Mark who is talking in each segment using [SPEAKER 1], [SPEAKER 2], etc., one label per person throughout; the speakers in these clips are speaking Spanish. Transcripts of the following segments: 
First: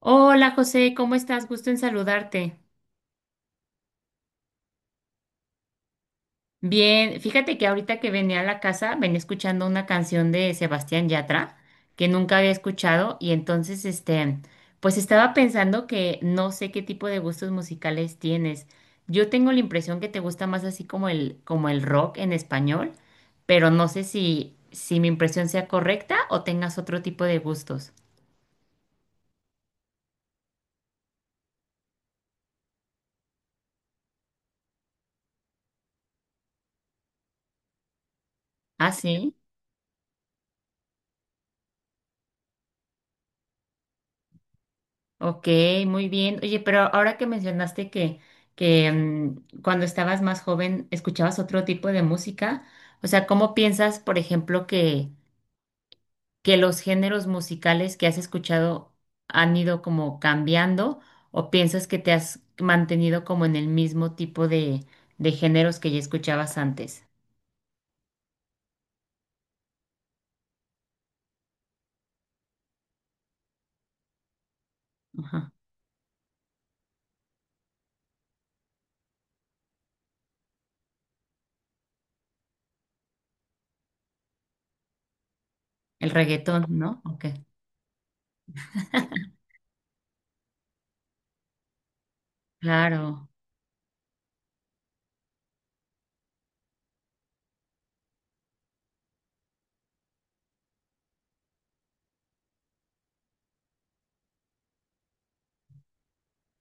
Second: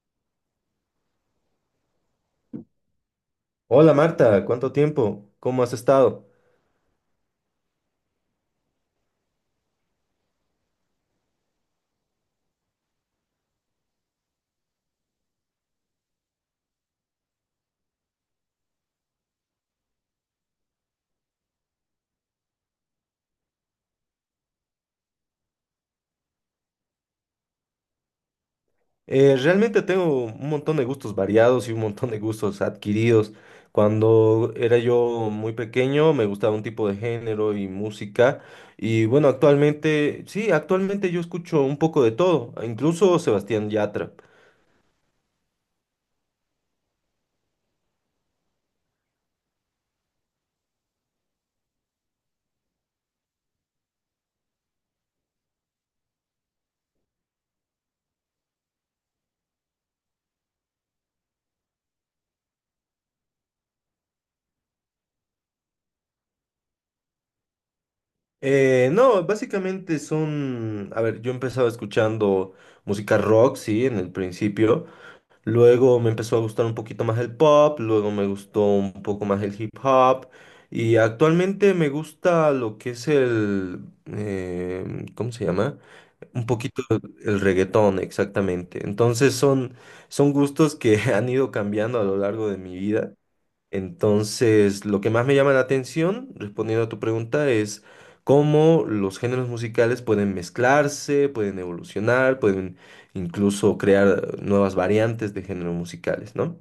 [SPEAKER 1] Hola José, ¿cómo estás? Gusto en saludarte.
[SPEAKER 2] Hola Marta, ¿cuánto tiempo? ¿Cómo has estado?
[SPEAKER 1] Bien, fíjate que ahorita que venía a la casa venía escuchando una canción de Sebastián Yatra que nunca había escuchado y entonces pues estaba pensando que no sé qué tipo de gustos musicales tienes. Yo tengo la impresión que te gusta más así como el rock en español, pero no sé si mi impresión sea correcta o tengas otro tipo de gustos.
[SPEAKER 2] Realmente tengo un montón de gustos variados y un montón de gustos adquiridos. Cuando era yo muy pequeño me gustaba un tipo de género y música
[SPEAKER 1] ¿Ah,
[SPEAKER 2] y bueno,
[SPEAKER 1] sí?
[SPEAKER 2] actualmente, sí, actualmente yo escucho un poco de todo, incluso Sebastián Yatra.
[SPEAKER 1] Ok, muy bien. Oye, pero ahora que que cuando estabas más joven escuchabas otro tipo de música, o sea, ¿cómo piensas, por ejemplo, que los géneros musicales que has escuchado han ido como cambiando o piensas que te has mantenido como en el mismo de géneros que ya escuchabas antes?
[SPEAKER 2] No, básicamente son, a ver, yo empezaba escuchando música rock, sí, en el principio.
[SPEAKER 1] Ajá.
[SPEAKER 2] Luego me empezó a gustar un poquito más el pop, luego me gustó un poco más el hip hop y actualmente me gusta lo que es el, ¿cómo se llama?
[SPEAKER 1] El
[SPEAKER 2] Un
[SPEAKER 1] reggaetón,
[SPEAKER 2] poquito
[SPEAKER 1] ¿no?
[SPEAKER 2] el
[SPEAKER 1] Ok,
[SPEAKER 2] el reggaetón, exactamente. Entonces son, son gustos que han ido cambiando a lo largo de mi vida.
[SPEAKER 1] claro.
[SPEAKER 2] Entonces, lo que más me llama la atención, respondiendo a tu pregunta, es cómo los géneros musicales pueden mezclarse, pueden evolucionar, pueden incluso crear nuevas variantes de géneros musicales, ¿no?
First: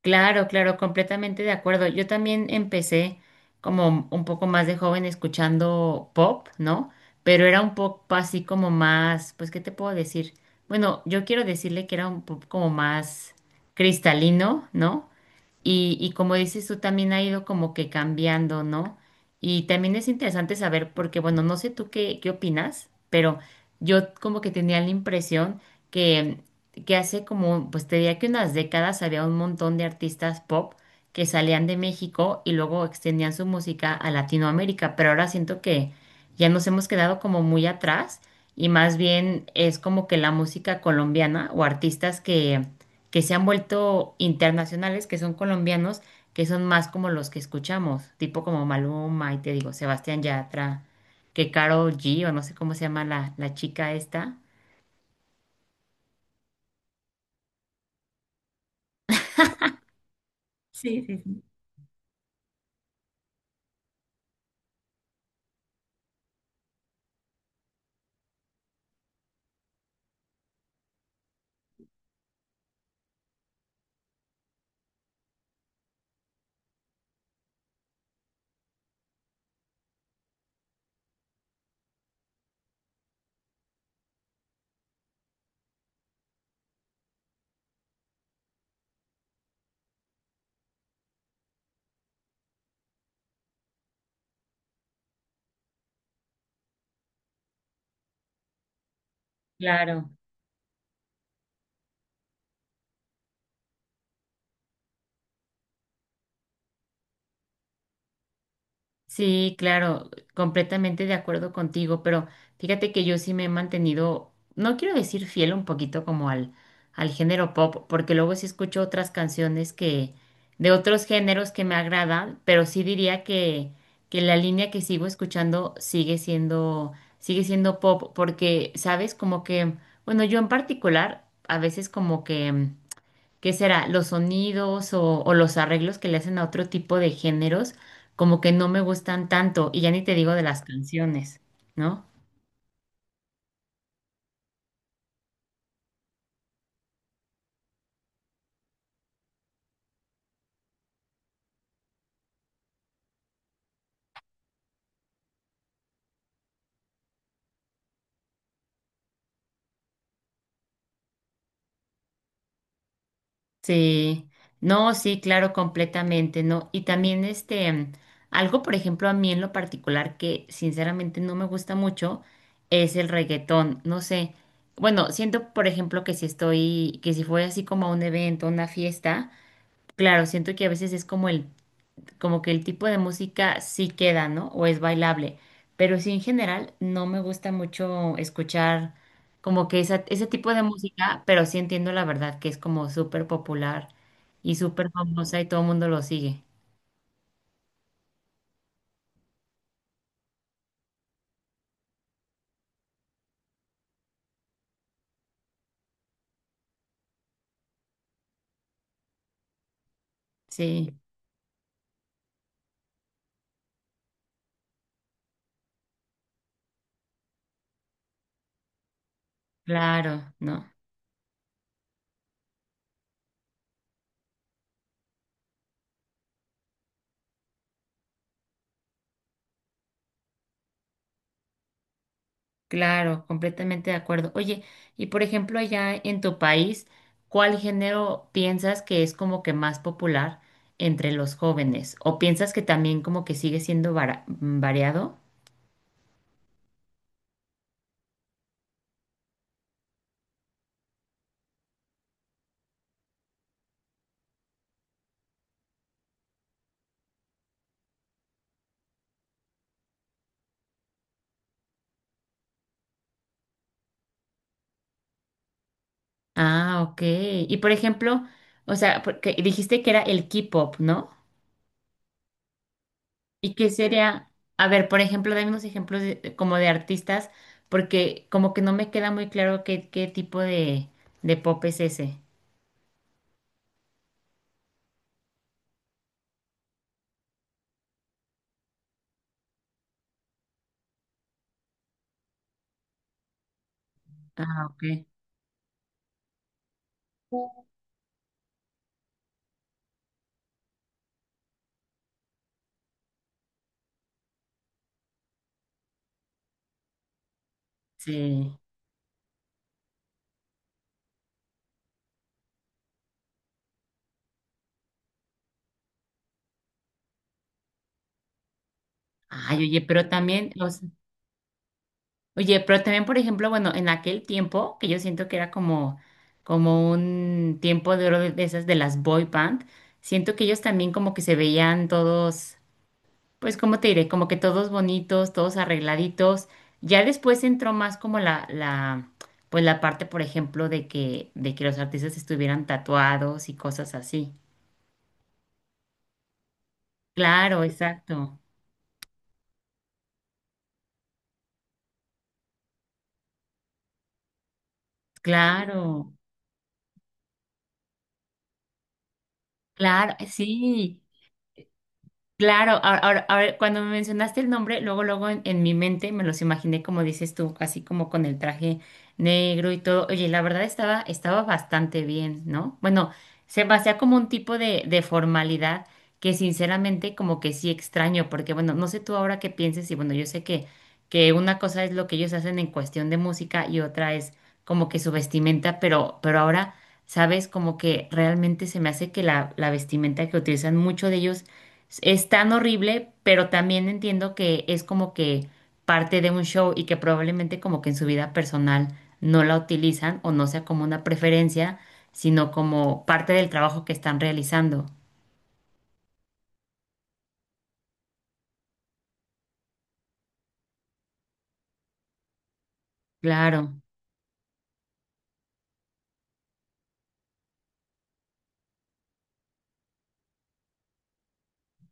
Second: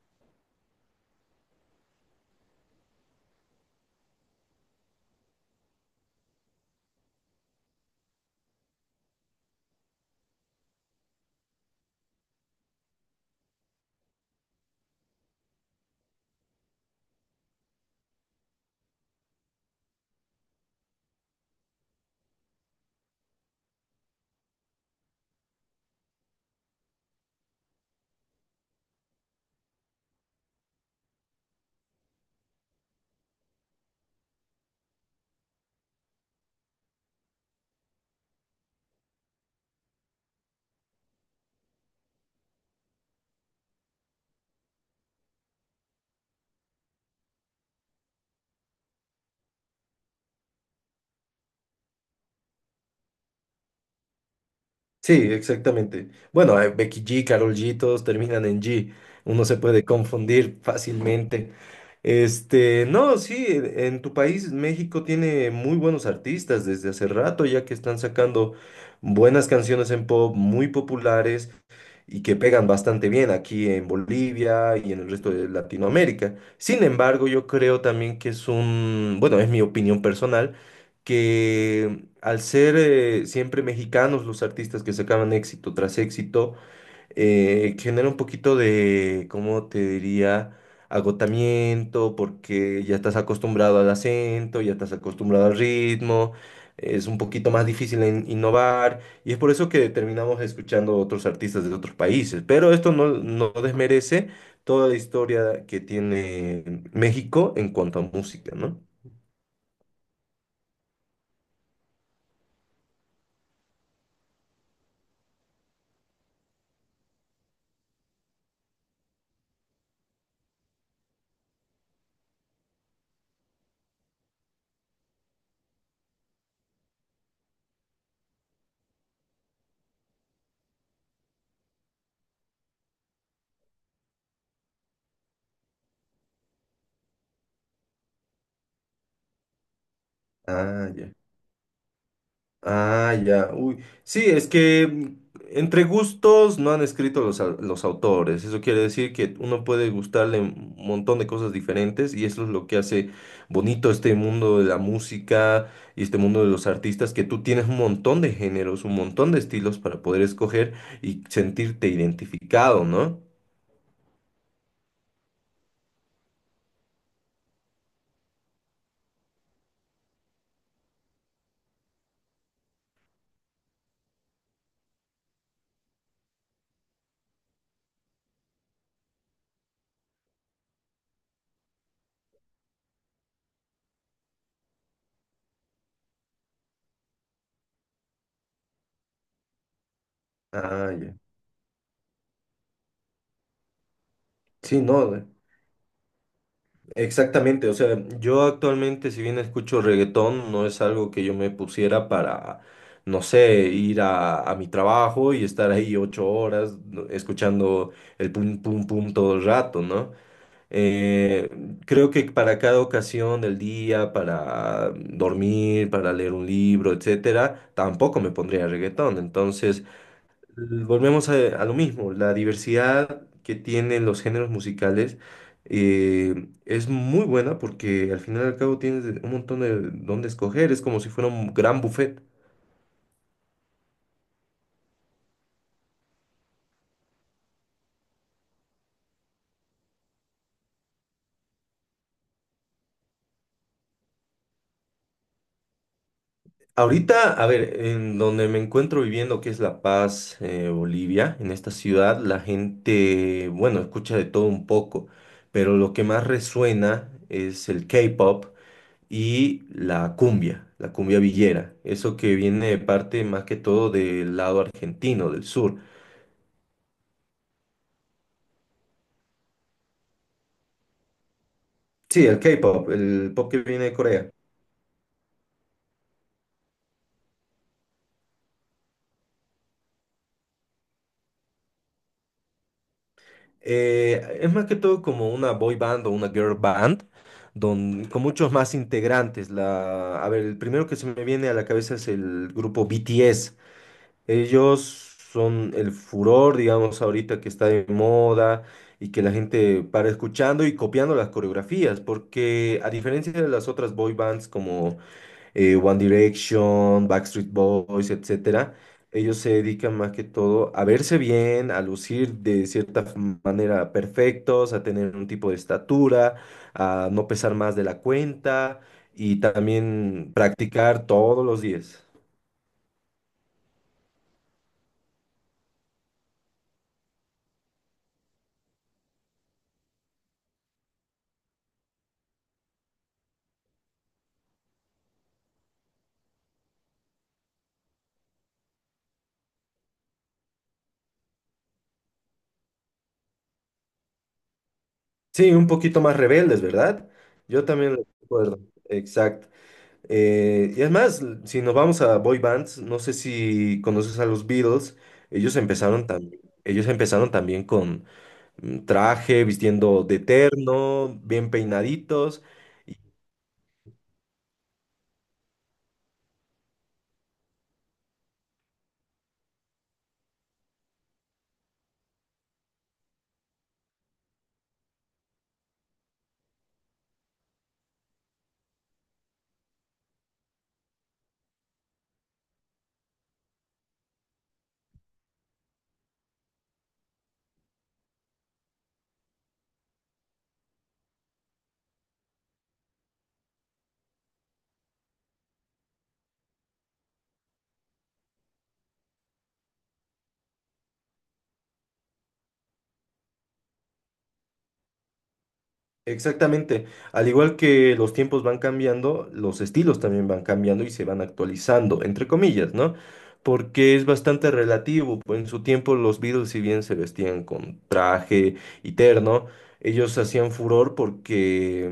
[SPEAKER 1] Claro, claro, completamente de acuerdo. Yo también empecé como un poco más de joven escuchando pop, ¿no? Pero era un pop así como más, pues, ¿qué te puedo decir? Bueno, yo quiero decirle que era un pop como más cristalino, ¿no? Y como dices tú, también ha ido como que cambiando, ¿no? Y también es interesante saber, porque bueno, no sé tú qué opinas, pero yo como que tenía la impresión que, que hace como, pues te diría que unas décadas había un montón de artistas pop que salían de México y luego extendían su música a Latinoamérica, pero ahora siento que ya nos hemos quedado como muy atrás y más bien es como que la música colombiana o artistas que se han vuelto internacionales, que son colombianos, que son más como los que escuchamos, tipo como Maluma y te digo, Sebastián Yatra, que Karol G o no sé cómo se llama la chica esta.
[SPEAKER 2] Sí, exactamente. Bueno, Becky G, Karol G, todos terminan en G. Uno se puede confundir
[SPEAKER 1] Sí, sí, sí.
[SPEAKER 2] fácilmente. Este, no, sí, en tu país, México tiene muy buenos artistas desde hace rato, ya que están sacando buenas canciones en pop muy populares y que pegan bastante bien aquí en Bolivia y en el resto de Latinoamérica. Sin embargo, yo creo también que es un, bueno, es mi opinión personal, que al ser siempre mexicanos los artistas que sacaban éxito tras éxito, genera un poquito de, ¿cómo te diría? Agotamiento, porque ya estás acostumbrado al acento, ya estás acostumbrado al ritmo, es un poquito más difícil innovar, y es por eso que
[SPEAKER 1] Claro.
[SPEAKER 2] terminamos escuchando otros artistas de otros países. Pero esto no, no desmerece toda la historia que tiene México en cuanto a música, ¿no?
[SPEAKER 1] Sí, claro, completamente de acuerdo contigo, pero fíjate que yo sí me he mantenido, no quiero decir fiel un poquito como al género pop, porque luego sí escucho otras canciones de otros géneros que me agradan, pero sí diría que la línea que sigo escuchando sigue siendo pop, porque, sabes, como que, bueno, yo en particular, a veces como que ¿qué será? Los sonidos o los arreglos que le hacen a otro tipo de géneros, como que no me gustan tanto, y ya ni te digo de las
[SPEAKER 2] Ah, ya.
[SPEAKER 1] canciones, ¿no?
[SPEAKER 2] Ah, ya. Uy. Sí, es que entre gustos no han escrito los, los autores. Eso quiere decir que uno puede gustarle un montón de cosas diferentes y eso es lo que hace bonito este mundo de la música y este mundo de los artistas, que tú tienes un montón de géneros, un montón de estilos para poder escoger y sentirte identificado, ¿no?
[SPEAKER 1] Sí, no, sí, claro, completamente, ¿no? Y también este, algo, por ejemplo, a mí en lo particular que sinceramente no me gusta mucho es el reggaetón, no sé. Bueno, siento, por ejemplo, que si estoy, que si fue así como a un evento, a una fiesta, claro, siento que a veces es como el como que el tipo de música sí queda, ¿no? O es bailable. Pero sí, en general, no me gusta mucho escuchar como que ese tipo de
[SPEAKER 2] Ah, ya.
[SPEAKER 1] música, pero sí entiendo la verdad que es como súper popular y
[SPEAKER 2] Sí,
[SPEAKER 1] súper
[SPEAKER 2] no.
[SPEAKER 1] famosa y todo el mundo lo sigue.
[SPEAKER 2] Exactamente, o sea, yo actualmente si bien escucho reggaetón, no es algo que yo me pusiera para, no sé, ir a mi trabajo y estar ahí 8 horas no, escuchando el pum pum pum todo el rato, ¿no?
[SPEAKER 1] Sí,
[SPEAKER 2] Eh, Creo que para cada ocasión del día, para dormir, para leer un libro, etcétera, tampoco me pondría reggaetón. Entonces,
[SPEAKER 1] claro, ¿no?
[SPEAKER 2] volvemos a lo mismo, la diversidad que tienen los géneros musicales es muy buena porque al final y al cabo tienes un montón de dónde escoger, es como si fuera un gran buffet.
[SPEAKER 1] Claro, completamente de acuerdo. Oye, y por ejemplo, allá en tu país, ¿cuál género piensas que es como que más popular entre los jóvenes? ¿O piensas que también como que sigue siendo variado?
[SPEAKER 2] Ahorita, a ver, en donde me encuentro viviendo, que es La Paz, Bolivia, en esta ciudad, la gente, bueno, escucha de todo un poco, pero lo que más resuena es el K-pop y la cumbia villera, eso que viene de parte más que todo del lado argentino, del sur.
[SPEAKER 1] Ah, ok. Y por ejemplo, o sea, porque dijiste que era el K-pop, ¿no?
[SPEAKER 2] Sí, el K-pop, el pop
[SPEAKER 1] ¿Y
[SPEAKER 2] que
[SPEAKER 1] qué
[SPEAKER 2] viene de
[SPEAKER 1] sería?
[SPEAKER 2] Corea.
[SPEAKER 1] A ver, por ejemplo, dame unos ejemplos como de artistas, porque como que no me queda muy claro qué de pop es ese.
[SPEAKER 2] Es más que todo como una boy band o una girl band, con muchos más integrantes. A ver, el primero que se me viene a la cabeza es el grupo BTS.
[SPEAKER 1] Ah,
[SPEAKER 2] Ellos
[SPEAKER 1] ok.
[SPEAKER 2] son el furor, digamos, ahorita que está de moda y que la gente para escuchando y copiando las coreografías, porque a diferencia de las otras boy bands como One Direction, Backstreet Boys,
[SPEAKER 1] Sí.
[SPEAKER 2] etcétera, ellos se dedican más que todo a verse bien, a lucir de cierta manera perfectos, a tener un tipo de estatura, a no pesar más de la cuenta y
[SPEAKER 1] Ay, oye, pero
[SPEAKER 2] también
[SPEAKER 1] también, o sea,
[SPEAKER 2] practicar todos los días.
[SPEAKER 1] oye, pero también, por ejemplo, bueno, en aquel tiempo, que yo siento que era como, como un tiempo de oro de esas de las boy band, siento que ellos también como que se veían todos. Pues, como te diré? Como que todos bonitos, todos arregladitos. Ya después entró más como pues la parte, por ejemplo, de que los artistas estuvieran tatuados y cosas así.
[SPEAKER 2] Sí, un poquito más rebeldes, ¿verdad?
[SPEAKER 1] Claro,
[SPEAKER 2] Yo también lo
[SPEAKER 1] exacto.
[SPEAKER 2] recuerdo. Exacto. Y además, si nos vamos a boy bands, no sé si conoces a los Beatles,
[SPEAKER 1] Claro,
[SPEAKER 2] ellos empezaron también con traje, vistiendo
[SPEAKER 1] claro,
[SPEAKER 2] de
[SPEAKER 1] sí.
[SPEAKER 2] terno, bien peinaditos.
[SPEAKER 1] Claro, ahora, cuando me mencionaste el nombre, luego en mi mente me los imaginé como dices tú, así como con el traje negro y todo. Oye, la verdad estaba bastante bien, ¿no? Bueno, se me hacía como un tipo de formalidad que sinceramente como que sí extraño, porque bueno, no sé tú ahora qué pienses y bueno, yo sé que una cosa es lo que ellos hacen en cuestión de música y otra es como que su vestimenta, pero ahora, ¿sabes? Como que realmente se me hace que la vestimenta que utilizan mucho de ellos es tan horrible, pero también entiendo que es como que parte de un show y que probablemente como que en su vida personal no la utilizan o no sea como una preferencia, sino como parte del trabajo que están realizando.
[SPEAKER 2] Exactamente. Al igual que los tiempos van cambiando, los estilos también van cambiando y se van actualizando, entre comillas, ¿no?
[SPEAKER 1] Claro,
[SPEAKER 2] Porque es bastante relativo. Pues, en su tiempo los Beatles, si bien se vestían con traje y terno, ellos hacían furor porque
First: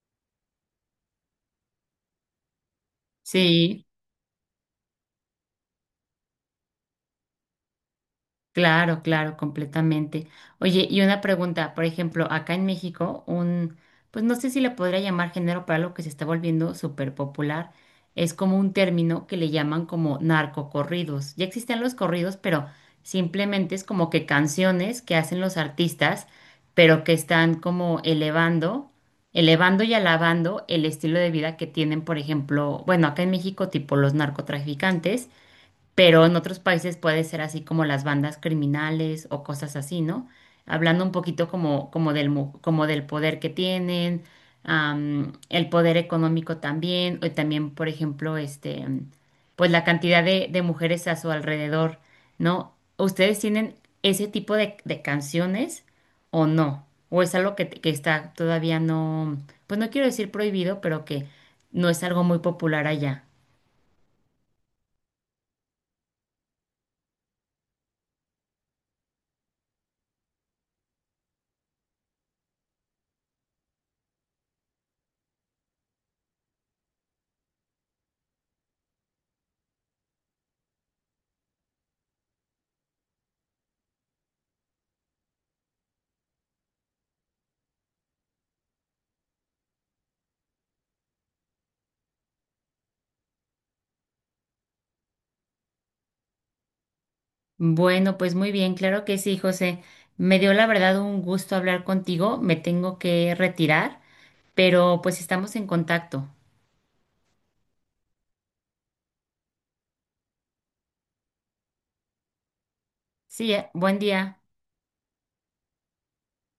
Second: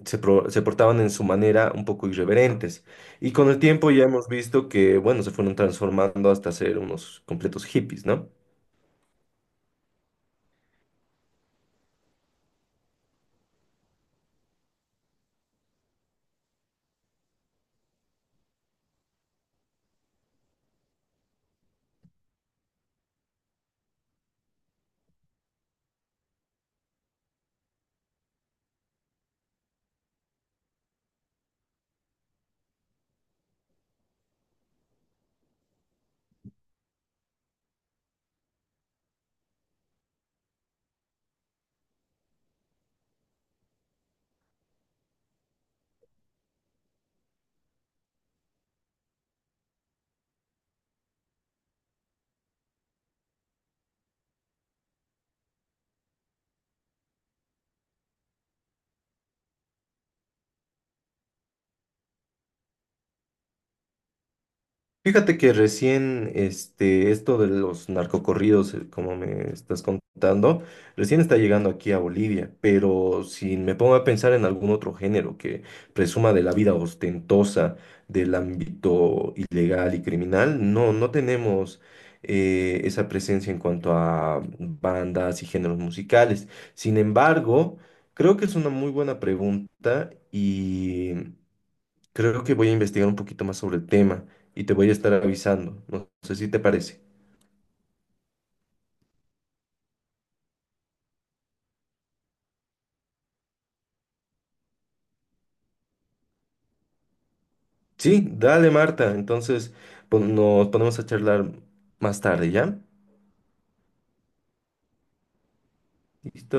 [SPEAKER 2] se portaban en su manera un poco irreverentes. Y con el
[SPEAKER 1] sí.
[SPEAKER 2] tiempo ya hemos visto que, bueno, se fueron transformando hasta ser unos completos hippies, ¿no?
[SPEAKER 1] Claro, claro, completamente. Oye, y una pregunta, por ejemplo, acá en México, un, pues no sé si le podría llamar género para algo que se está volviendo súper popular, es como un término que le llaman como narcocorridos. Ya existen los corridos, pero simplemente es como que canciones que hacen los artistas, pero que están como elevando, elevando y alabando el estilo de vida que tienen, por ejemplo, bueno, acá en México, tipo los narcotraficantes, pero en otros países puede ser así como las bandas criminales o cosas así, ¿no? Hablando un poquito como, como del, como del poder que tienen, am, el poder económico también, y también, por ejemplo, este, am, pues la cantidad de mujeres a su alrededor, ¿no? ¿Ustedes tienen ese tipo de canciones o no? ¿O es algo que está todavía no, pues no quiero decir prohibido, pero que no es algo muy popular allá?
[SPEAKER 2] Fíjate que recién, este, esto de los narcocorridos, como me estás contando, recién está llegando aquí a Bolivia, pero si me pongo a pensar en algún otro género que presuma de la vida ostentosa del ámbito ilegal y criminal, no, no tenemos esa presencia en cuanto a bandas y géneros musicales. Sin embargo, creo que es una muy buena pregunta y... Creo que voy a investigar un poquito más sobre el tema y te voy a estar avisando. No sé si te parece.
[SPEAKER 1] Bueno, pues muy bien, claro que sí, José. Me dio la verdad un gusto hablar contigo. Me tengo que retirar, pero pues estamos en contacto.
[SPEAKER 2] Sí, dale, Marta. Entonces, nos ponemos a charlar más tarde, ¿ya?
[SPEAKER 1] Sí, buen día.
[SPEAKER 2] Listo.